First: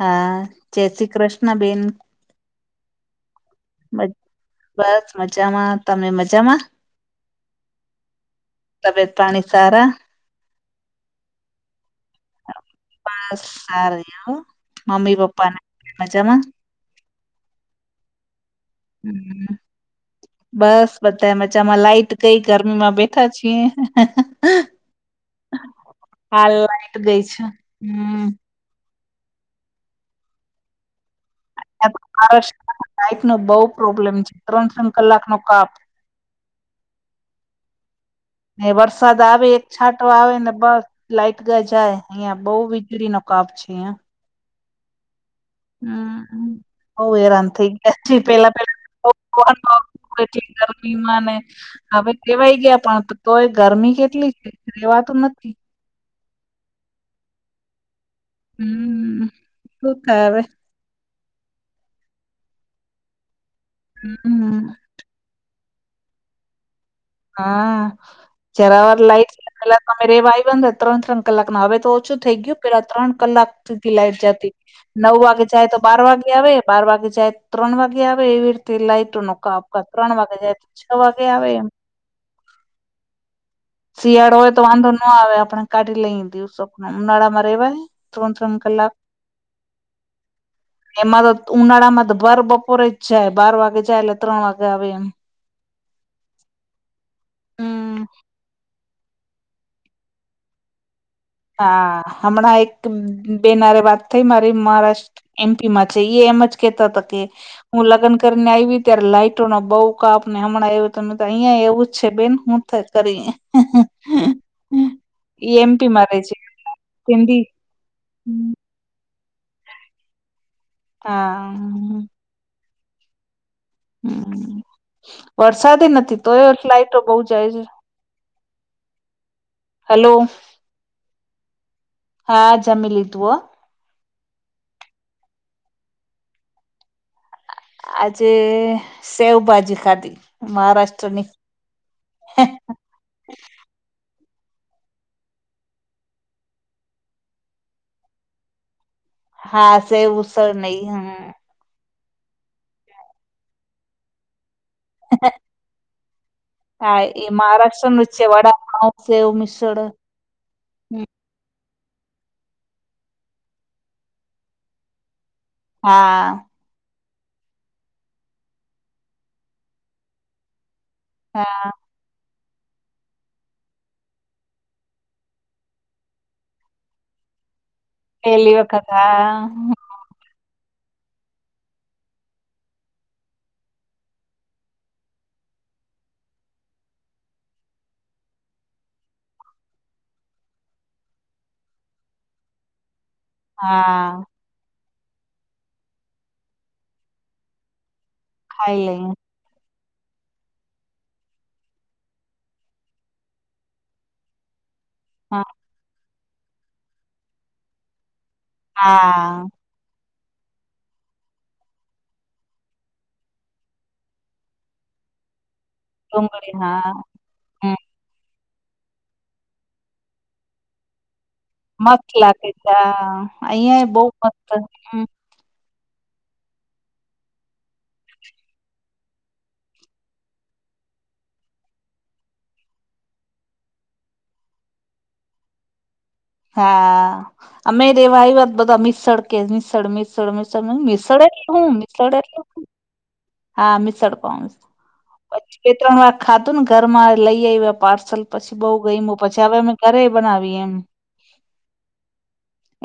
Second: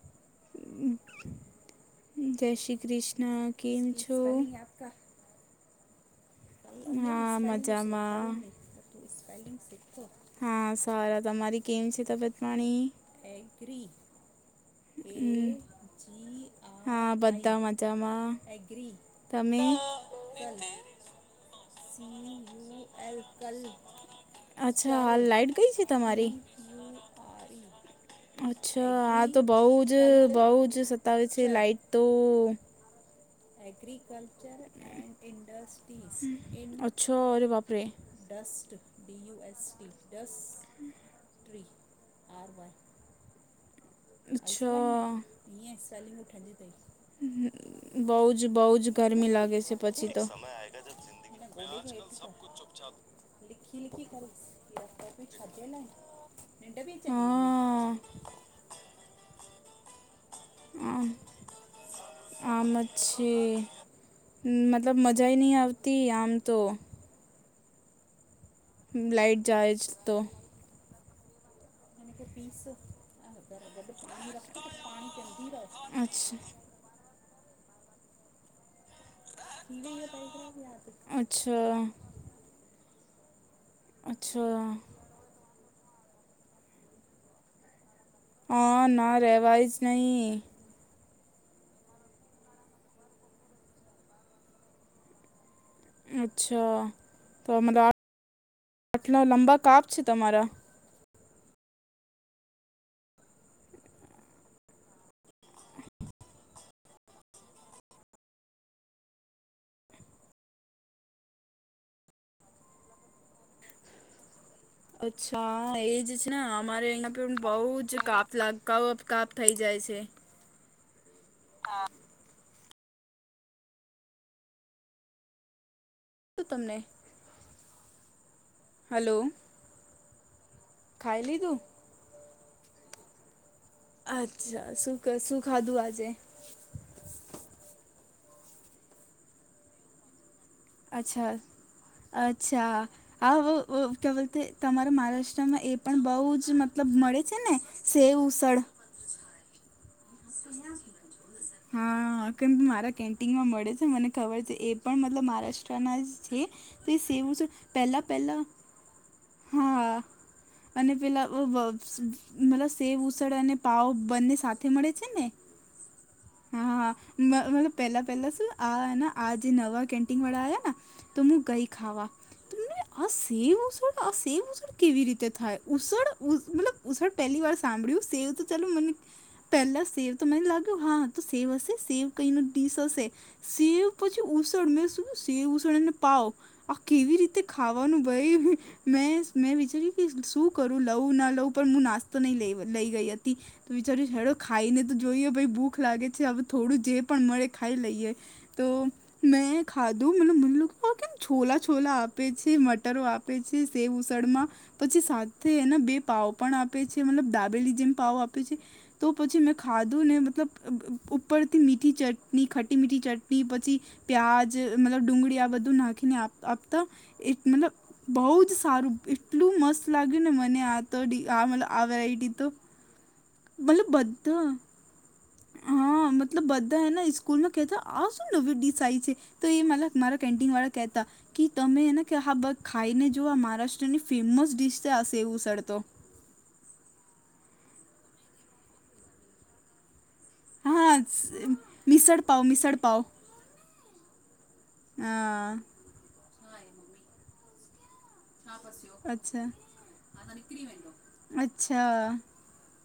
હા, જય શ્રી કૃષ્ણ બેન. જય શ્રી કૃષ્ણ, કેમ છો? બસ મજામાં. તમે મજામાં? હા, મજામાં. તબિયત પાણી સારા હા, સારા તમારી કેમ છે તબિયત? પાણી બસ સારા છે હો. મમ્મી પપ્પાને મજામા? હા, બધા મજામાં હમ, તમે? બધા મચામાં લાઈટ કઈ ગરમીમાં બેઠા છીએ. અચ્છા હાલ લાઈટ ગઈ છે તમારી હાલ લાઉટ ગઈ છે, હમ્મ. અચ્છા, આ તો બઉ જ બહુ જ સતાવે છે લાાઈટ તો મહારાષ્ટ્રમાં લાઈટ નો બહુ [unintelligible] પ્રોબ્લેમ છે એગ્રીકલ્ચર ત્રણ ત્રણ કલાક નો કાપ ઓછોરે વાપરે એ વરસાદ આવે એક છાંટો આવે ને બસ લાઇટ ગ જાય અહિયાં બઉ વીજળી નો મુ કાપ છે. અ અચ્છા. હમ. બઉ હેરાન થઈ ગયા છે બઉ જ પેલા બઉ જ પેલા ગરમી લાગે છે, પછી તો. એટલી ગરમીમાં ને હવે ટેવાય ગયા પણ તોય ગરમી કેટલી છે રેવાતું નથી. [unintelligible] [inaudible] હાઅઅઅ હમ શું થાય હવે.? આમ આમાં છી હમ્મ, મતલબ મજા નહીં આવતી આમ તો હા જરાવર લાઈટ જાય જ પેલા તમે તો રેવા આવીને ત્રણ ત્રણ કલાક ના હવે તો ઓછું થઈ ગયું પેલા ત્રણ કલાક સુધી લાઈટ જતી નવ વાગે જાય તો બાર વાગે અચ્છા આવે. બાર વાગે જાય ત્રણ વાગે આવે એવી રીતે લાઈટ કામકાજ ત્રણ વાગે જાય તો છ વાગે આવે એમ. અચ્છા શિયાળો હોય અચ્છા તો વાંધો ન આવે આપણે કાઢી લઈ દિવસો પણ ઉનાળામાં રેવાય.? ત્રણ ત્રણ હા કલાક ના રેવાય જ નહીં. એમાં તો ઉનાળામાં તો ભર બપોરે જ જાય બાર વાગે જાય એટલે ત્રણ વાગે આવે એમ. અચ્છા. તો મતલબ [inaudible] લંબા કાપ છે તમારા? હા. હમણાં એક બેન હારે વાત થઈ મારી મહારાષ્ટ્ એમ પીમાં છે ઈએ એમ જ કહેતા તા કે હું લગન કરીને આઈવી ત્યારે લાઈટો નો બઉ કાપ ને હમણાં એવું તો નતા. અહિયાંઈ એવું જ છે બહેન. હું [unintelligible] કરીએ. અચ્છા. હા એ જજ ના. અમારે અહિયાં પે સિંધી બહુ જ કાપ લાગ કવત કાપ થઈ જાય છે. હા. હા. હમ્મ. વરસાદી નથી તો શું એઈ તમને લાઇટો બહુ જાય છે. હલો. હલો. ખાઈ લીધું? હા જમી લીધું હો. અચ્છા. શું ક શું ખાધું આજે? આજે સેવભાજી ખાધી. મહારાષ્ટ્રની અચ્છા-અચ્છા. [unintelligible] તમારા મહારાષ્ટ્રમાં એ પણ બહુ જ મતલબ મળે છે ને. સેવ ઉસળ હા સેવ ઉસળ ને ઈ હમ્મ. હા. કેમ મારા કેન્ટીનમાં મળે છે. મને ખબર છે એ પણ મતલબ મહારાષ્ટ્રના જ છે. તે હા એ સેવું છે. મહારાષ્ટ્ર નું જ છે પહેલા-પહેલા વડાપાઉ સેવ મિસળ. અને પહેલા [unintelligible] મતલબ સેવ ઉસળ અને પાવ બંને સાથે મળે છે ને? હા. હા. [unintelligible] પહેલા-પહેલા શું આના આ જે નવા કેન્ટિન વાળા આયા ના તો હું ગઈ હા ખાવા. તમને આ સેવ ઉસળ આ સેવ ઉસળ કેવી રીતે થાય? ઉસળ મતલબ ઉસળ પહેલી વાર સાંભળ્યું. સેવ તો પેલી ચલો વખત મને, હા પહેલા સેવ તો મને લાગ્યું હા તો સેવ હશે, સેવ કંઈ ન ડીશ હશે. સેવ પછી ઉસળ, મે શું સેવ ઉસળ અને પાવ આ કેવી રીતે ખાવાનું ભઈ? મેં-મેં વિચાર્યું કે શું કરું લઉુ, ના લઉં? પણ હું નાસ્તો નહીં લઈ લઈ ગઈ હત તી. તો હા વિચાર્યું [unintelligible] ખાઈને તો જોઈએ, ભઈ ભૂખ લાગે છે, હવે થોડું જે પણ મળે ખાઈ લઈએ. ખાઈ તો લઈ મેં ખાધું [unintelligible] કેમ છોલા-છોલા આપે છે, મટરો આપે છે સેવ ઉસળમાં. પછી હા સાથે એના બે પાવ પણ આપે છે, મતલબ દાબેલી જેમ પાવ આપ પે છે. તો પછી હા મે ખાધું ને મતલબ ઉપરથી મીઠી ચટની, ખટી-મીઠી ચટની પછી પ્યાજ મતલબ ડુંગળી આ બધું નાખીને આપ ડુંગળી આપતા. હા એક મતલબ હમ બહું જ સારું, એટલું મસ્ત લાગ્યું ને મને. આ તડી આ [unintelligible] મસ્ત લાગે તો છે હા. અહીંયાઈ મતલબ બહું બધા મસ્ત, હમ્મ. હા મતલબ બધા એના સ્કૂલના કહેતા, આ શું નવી ડીશ આઈ છે? તો ઈ મતલબ મારા કેન્ટિન વાળા કહેતા. કે તમે એને કે હા બ ખાઈને જો આ મહારાષ્ટ્રની ફેમસ ડિશ શે આ સેવ ઉસળ તો હા અમે રેવા આયવા બધા મિસળ કે મિસળ મી મિસળ મિસળ નહી હા મિસળ એટલે સ- હું મિસળ એટલે પાવ હું મિસળ પાવ હા મિસળ પાઉ હા પછી બે ત્રણ વાર ખાધું ને ઘર માં લઈ આયવા પાર્સલ પછી બહુ ગઈમુ પછી અચ્છા હવે અમે ઘરે બનાવી એમ અચ્છા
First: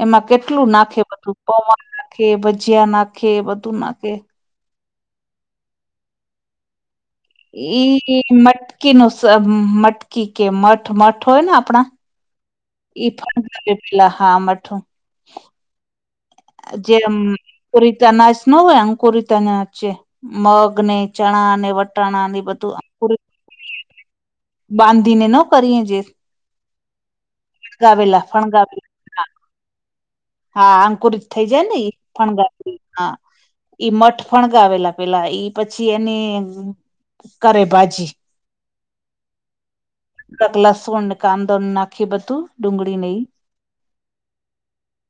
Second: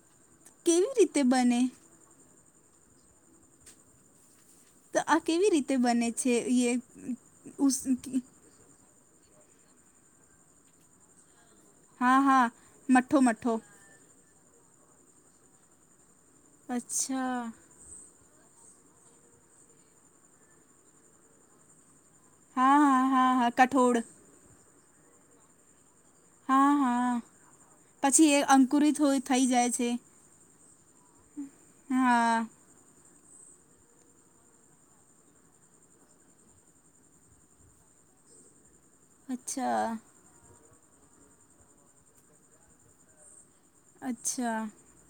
એમાં કેટલું કેવી નાખે રીતે બધું બને પૌંઆ નાખે ભજીયા નાખે બધું નાખે તો આ કેવી રીતે બને છે ઈએ ઈ મટકી નું સ મટકી કે મઠ મઠ હોય ને આપણા હા હા. એ મઠ્ઠો મઠ્ઠો [unintelligible] પેલા હા મઠું આ જેમ અચ્છા કુરિતા નાશ નો હોય અંકુરિત અનાજ છે મગ ને ચણા ને વટાણાને બધું હા હા અંકુરિત હા હા કઠોળ બાંધીને ન કરીએ જે હા હા ફણગાવેલા પછી એ ફણગાવેલા અંકુરિત હોય હા થઈ જાય છે હા અંકુરીત થઈ જાય ને ઈ ફણ હા હા ઈ મઠ ફણગાવેલા પેલા ઈ પછી એની કરે ભાજી અચ્છા કક લસુણ ને કાંદો નાખી બધું ડુંગળી ને ઈ અચ્છા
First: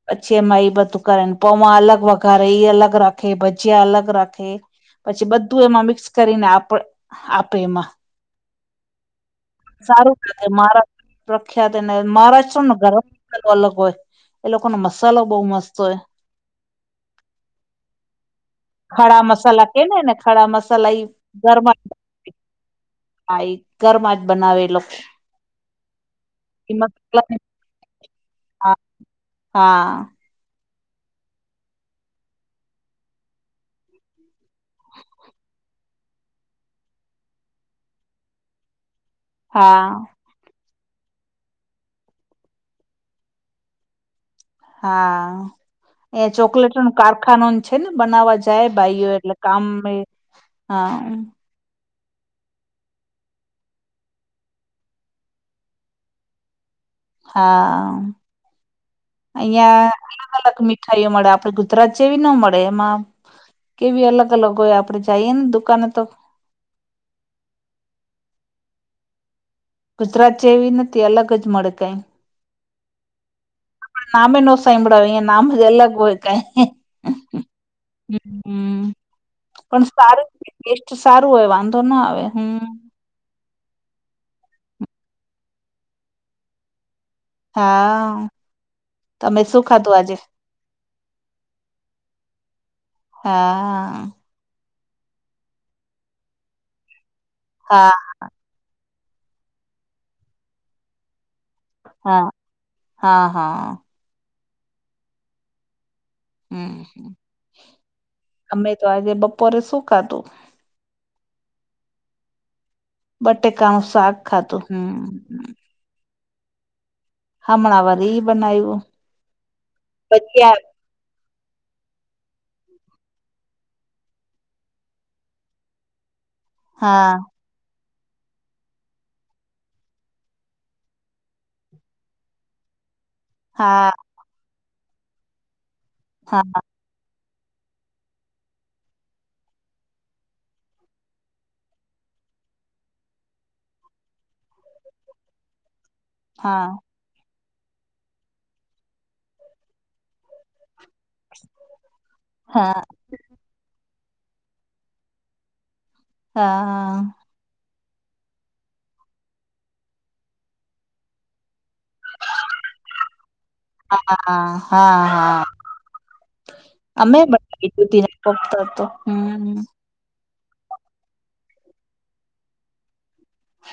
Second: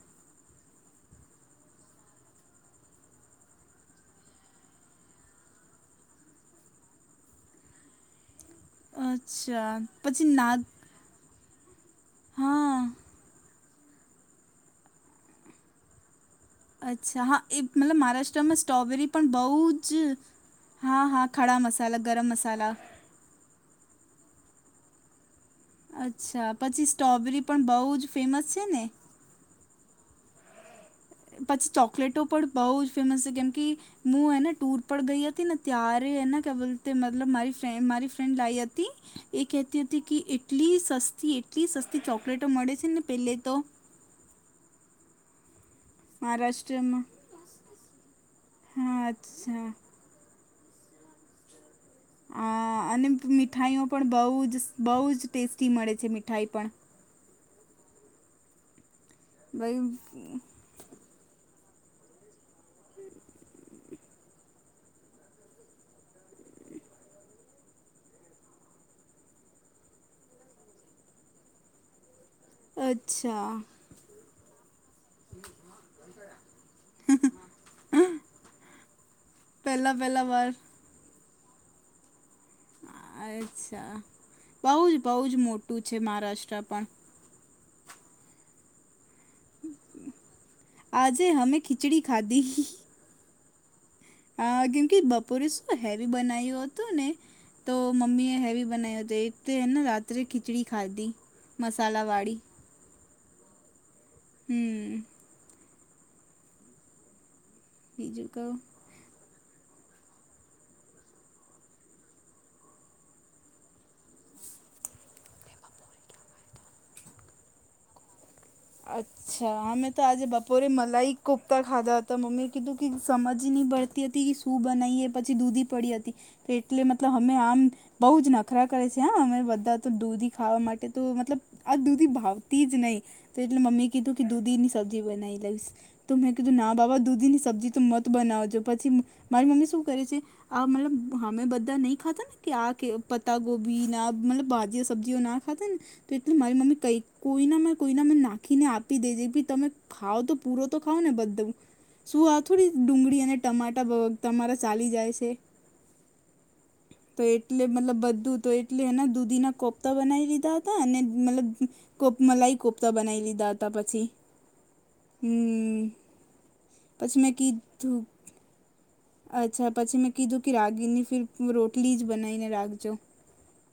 પછી એમાં એ બધું કરેન પોવા અલગ વઘારે એ અલગ રાખે ભજીયા અલગ રાખે પછી બધું એમાં મિક્સ કરીને આપ આપે એમાં અચ્છા સારું પછી મારે નાગ મારા પ્રખ્યાત એને મહારાષ્ટ્રનો હા ગરમ મસાલો અલગ હોય એ લોકોનો મસાલો બહુ મસ્ત હોય અચ્છા હા એ મતલબ મહારાષ્ટ્રમાં સ્ટ્રોબેરી ખડા પણ બહુ મસાલા કે ને જ એને ખડા મસાલા ઈ હા હા ખડા મસાલા ગરમ મસાલા હાઈ ઘરમાં જ બનાવેલો અચ્છા પછી સ્ટ્રોબેરી પણ બહુ જ ફેમસ છે હા ને હા. પછી ચોકલેટો પણ બહુ જ ફેમસ છે કેમ કે ઈ મું હેને ટુર પર ગઈ હતી ને ત્યારે એને કે બોલતે હે મતલબ મારી મારી ફ્રેન્ડ લાઈ હતી એ કહેતી હા હતી કે એટલી સસ્તી એટલી સસ્તી ચોકલેટો મળે છે ને પહેલે તો હા. એ ચોકલેટ નું મહારાષ્ટ્રમાં કારખાનું છે ને બનાવવા જાય હા ભાઈઓ એટલે અચ્છા કામએ હા. આ અને મીઠાઈઓ પણ બહુ જ બહુ જ ટેસ્ટી મળે છે મીઠાઈ પણ હા, આઇયા અલગ ભાઈ અલગ મિટ ઠાઈયું મળે આપડે ગુજરાત જેવી નો મળે એમાં કેવી અલગ-અલગ હોય આપડે જઈએ ને દુકાને તો એ ગુજરાત જેવી નથી અલગ જ મળે કઈ અચ્છા. અમે નામે એ નો સાાઈબડા હોય આઇયા નામ જ અલગ હોય કોય હમ્મ, પણ પહેલાં સારું. પહેલાં વાર સારું હોય, વાંધો ના આવે, હમ્મ. અચ્છા, બહુજ બહુજ મોટું છે મહારાષ્ટ્ર પણ. હા, તમે શું ખાધું આજે? આજે હમે ખીચડી ખાધી. હા. હા, કયુકે બપોરે શું હેવી બનાવું હતું ને. તો હા મમ્મી એ હેવી બનાયો, તે એક તોને રાત્રે ખીચડી ખાધી, હા મસાલાવાળી... હા, હા. હમમ. હમમ હમમ. બીજું કવ તો આજે બપોરે શું ખાધું? બટેકાનું શાક ખાધું, હમ્મ. હમણાં વરી ઈ બનાયું. અચ્છા, અમે તો આજે બપોરે મલાઈ કોકતા ખાધા હતા મમ્મી એ કીધું કે સમજ નય પડતી હતી કે શું બનાવીએ પછી દૂધી પડી હતી. એટલે મતલબ હા અમે આમ. બોવ જ નખરા કરે છે હા અમે બધા તો દૂધી ખાવા માટે તો મતલબ આ ધુધી ભાવતી જ નહી. તે એટલે મમ્મી હા એ કીધુંકે દૂધની સબ્જી બવીઈ દઈશ, તો મેં હા કીધું ના બાબા દૂધીની સબજી... મત બનાવજો, પછી મારી મમ્મી શું કરે છે. આ મતલબ અમે બધા નહી ખાતા ને કયા આ કે પત્તા ગોભીના મતલબ ભાજ સબ્જઓના... ખતન... તો એટલે મારી હા મમ્મી કઈ કોઈનામેં કોઈનામેં નાખીને આપી દે જે ભી તમે ખાવ તો... પૂરો તો ખાવ ને બધું શું આ થોડી હા ડુંગળી અને ટમાટર તમારા ચાલી જાય છે. હા હા. તો એટલે મતલબ બધું તો એટલે એના દૂધીના કોફતા બનાવી લીધા હતા અને મતલબ કોપ મલાઈ કોફતા બનાવી લીધા હતા પછી હા હા હા હમ્મ.. અમે પછી મે કી બનાવી દૂધી ધૂપ ના કોફતા તો હમ અચ્છા પછી મે... કીધું કે રાગીની ફીર રોટલી જ બનાવીને રાખજો.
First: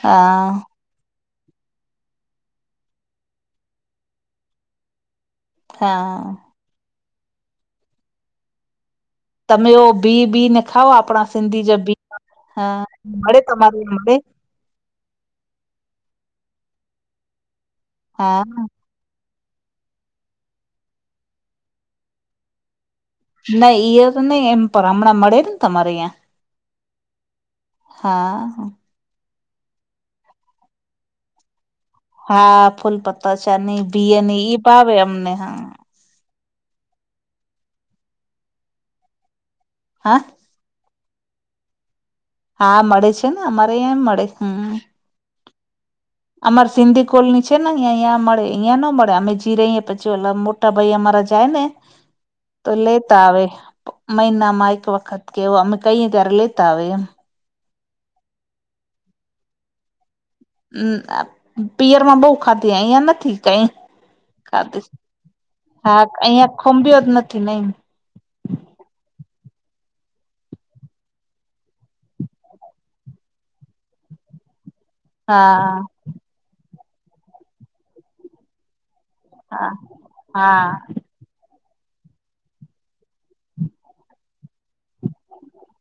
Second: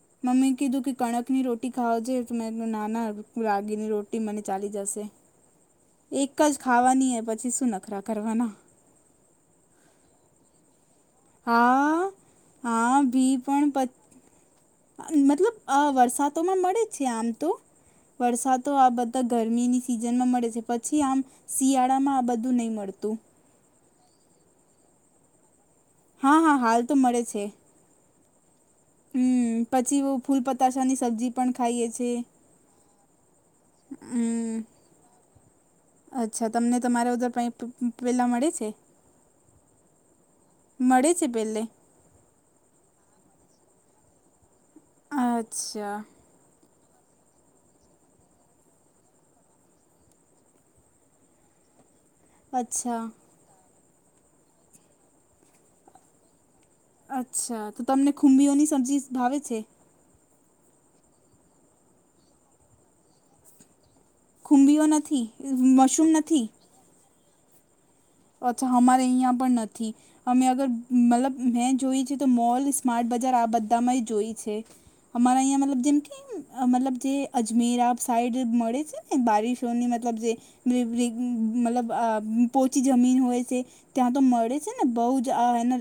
હા મમ્મી કીધું કે કણક ની રોટી ખાવ જોઈએ તો મે નાના રાગીની રોટી મને ચાલી જશે. હા એક જ ખાવાની એ પછી શું નખરા કરવાના. તમે ભી બીને ખાવ આપણા સિંધી જે બી હા હ હા ભી મળે પણ તમારે પ- માટે... મતલબ આ વરસાદો માં મળે છે આમ તો હા વરસાદ આ બધ તો ગરમીની સિઝનમાં મળે છે પછી આમ શિયાળામાં આ બધું નહીં મળતું. નઈ ઈ તો એમ પણ હમણાં મળે ને તમારે અયા હા, હા હાલ તો મળે છે. હા. હમમ, પછી ફૂલ પતાસા ની શબ્જી પણ ખાઈએ છીએ, હા ફૂલ પતા ચાની બીયની હમ ઈ ભાવે અમને હા અચ્છા તમને તમારા પ પેલા મળે છે. હ મળે છે પહેલે, હા, મળે છે ને, અમારે અહીં એમ મળે. હમ અચ્છા. અમાર સિંધી કોલની છે ને અહીંયા અહીંયા મળે અહીંયા ન મળે અમે જી રહીએ પછી ઓલા મોટા ભાઈ અમારા જાય ને [unintelligible] [unintelligible] [inaudible] [inaudible] તો અચ્છા લેતા આવે મહિનામાં એક વખત કેવ અમે કઈ ત્યારે લેતા આવે એમ. અચ્છા તો તમને ખુંબીઓની સબ્જી ભાવે છે? મ પીયરમાં બહુ ખાધી, આયા નથી કાઈ. ખુંબીઓ નથી [unintelligible] નથી ખંભીયો જ નથી નહી. પછી અમારે અહીંયા પણ નથી. અમે અગર મતલબ મેં જોય છે તો મોલ સ્માર્ટ બજાર આ બધામાં જોય છે. અમારા અહીંયા હા મતલબ જેમ કેને મતલબ જે અજમેર સાઈડ મળે છેને? હા બારિશોની મતલબ જે હા [unintelligible] મતલબ પો ઉંચી જમીન હોય છે ત્યાં તો મળે છે ને બહુ જ આ એના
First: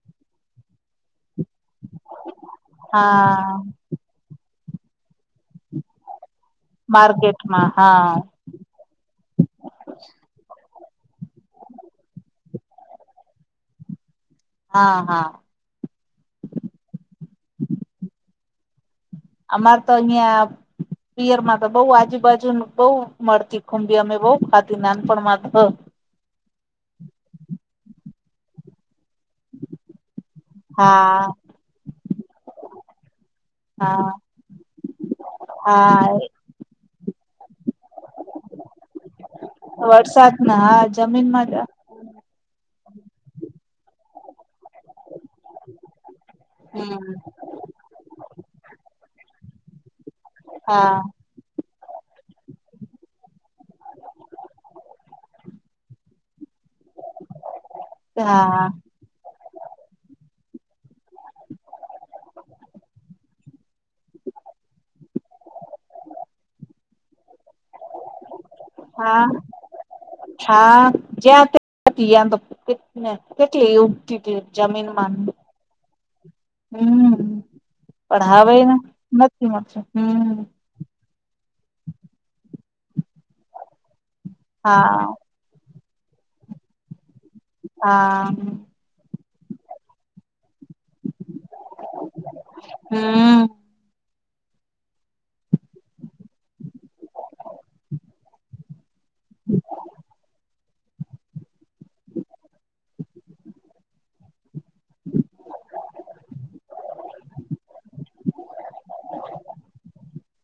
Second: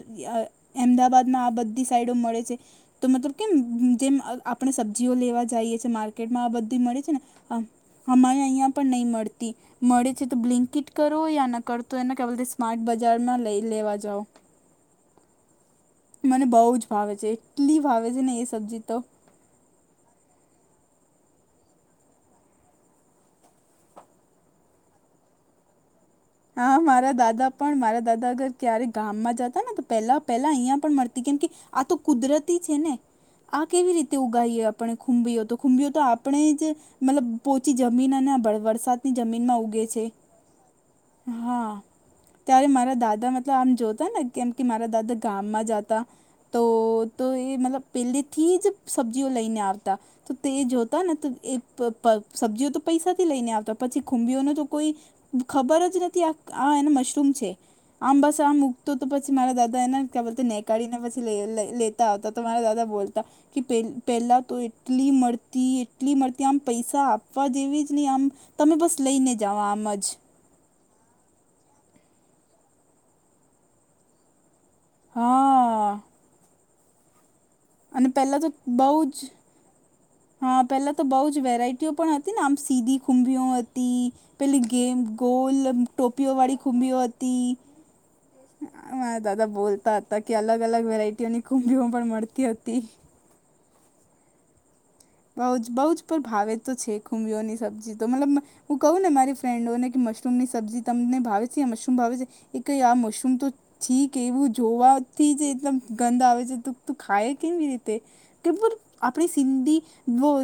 એમદાબાદમાં આ બધી સાઈડો મળે છે તો મતલબ કેમ હા જેમ આપણે સબ્જીઓ લેવા જાઈએ છે માર્કેટમાં આ બધી મળે છે ને માર્કેટમાં હા અમારે અહીંયા, પણ નહીં મળતી મળે છે તો બ્લિંકીટ કરો યા ના કરુ. તો એને ક્યાં બોલતે સ્માર્ટ બજારમાં લઈ લેવા જાવ. હા હા, મને બહુ જ ભાવે છે એટલી ભાવે છે ને એ સબ્જી તો, અમાર તો અહિયાં પિયર માં તો, બઉ આજુબાજુ, બહુ મળતી ખુંબી, અમે બઉ ખાધી નાનપણમાં. હા મારા દાદા પણ મારા દાદા અગર ક્યારે ગામમાં જતા ને તો, પેલા પહેલા અહિયાં પણ મળતી હા કેમ કે આ તો કુદરતી છે ને આ કેવી હા રીતે ઉગાવએ આપણે ખુંબીઓ તો ખુંબીઓ તો હા આપણે જ મતલબ પોચી જમીન અને વરસાદની જમીનમાં છે વરસાદ હા જમીનમાં જ હા ત્યારે મારા દાદા મતલબ આમ જોતા ને કેમ કે મારા દાદા ગામમાં જાતા તો હમ તો એ મતલબ સબ્જીઓ લઈને આવતા તો તે હા જોતા ને તો એ પણ સબ્જીઓ તો પૈસાથી લઈને આવતા પછી ખુંબીઓનો તો કોઈ ખબર જ હા [unintelligible] તો તો પછી મારા દાદા એના ક્યાં બોલતે નેકાળીને પછી લ લઈ લેતા આવતા તો મારા દાદા બોલતા કે, પહે પહેલાં તો એટલી મળતી, એટલી મળતી, આમ પૈસા આપ- ફ એવી જ નહી આમ તમે બસ હા લઈને જઓ આમ જ હા [inaudible] [inaudible] [unintelligible] [inaudible] હા. હમ અને પહેલાં તો પઢાવેને નથી મળતું હમ પેલાતો બહુ જ વેરાયટીઓ પણ હતી ને, આમ સીધી ખુંભી ઓ હતી. પેલી ગેમ હા ગોલ ટોપીઓ વાળી ખુંબીઓ હતી. હા મારા દાદા બોલતા હતા કે, અલગ અલગ વેરાયટીઓની કુંભીઓ પણ મળતી હતી. હમ. બઉ જ બઉ જ પર ભાવે તો છે ખૂબીઓની સબ્જી તો મતલબ હું કવ ને મારી ફ્રેન્ડો કે મશરૂમ ની સબ્જી તમને ભાવે છે મશરૂમ ભાવે છે એ કેય આ મશરૂમ તો છી કેવું જોવાથી જ એકદમ ગંધ આવે છે તું ખાય કેવી રીતે? [unintelligible] આપણી સિંધી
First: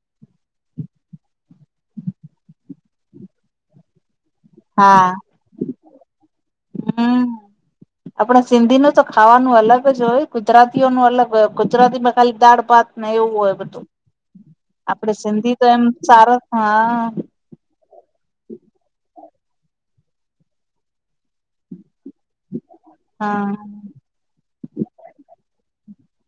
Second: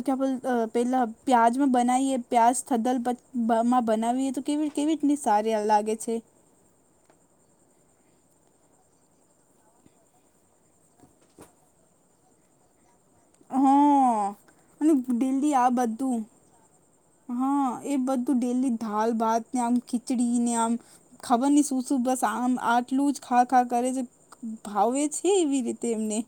[unintelligible] પહેલા પ્યાજ મે બનાઈએ પ્યાજ [unintelligible] બનાવીએ તો કેવી-કેવી રીતની સારી આ લાગે છે. હમ્મ. આપણે સિંધી નું તો ખાવાનું અલગ જ હોય, ગુજરાતીઓ નો અલગ, ગુજરાતીમાં ખાલી દાળ ભાત ને એવું હોય. હ બધું અને આપણે સિંધી ડેલી તો આ એમ બધું સારો જ હા. હા. એ બધું ડેલી ધાલ ભાત ને આમ, ખીચડી ને આમ ખબર નહીં શું-શું બસ આમ આટ ટલું જ હા ખા-ખા કરે છે. ભાવે છે એવી રીતે એમને.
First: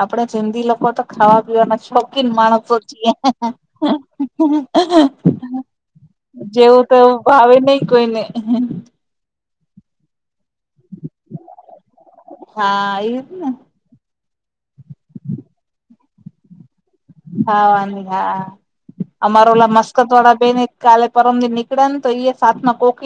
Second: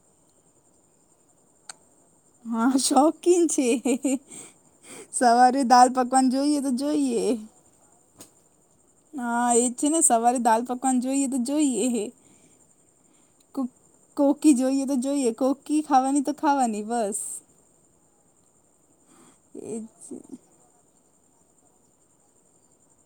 આપણા સિંધી લોકો તો ખાવા પીવા ના શોખ ખીન હા માણસો છીએ. શોખીન છે સવારે દાલ પકવાન જોઈએ તો જેવું તેવું જોઈએ ભાવે નહીં કોઈ ને. હા એજ છે ને. સવારે દાલ પકવાન જોઈએ તો જોઈએ. હા ઈ જ ને. કો- કોકી જોઈએ તો જોઈએ. કોકી ખાવાની તો ખાવાની બસ. ખાવાની હા. અમારા ઓલા એ મસ્કત જ. વાળા બહેને કાલે પરમ દી નીકળા ને તો ઈ એ સાથમાં કોકી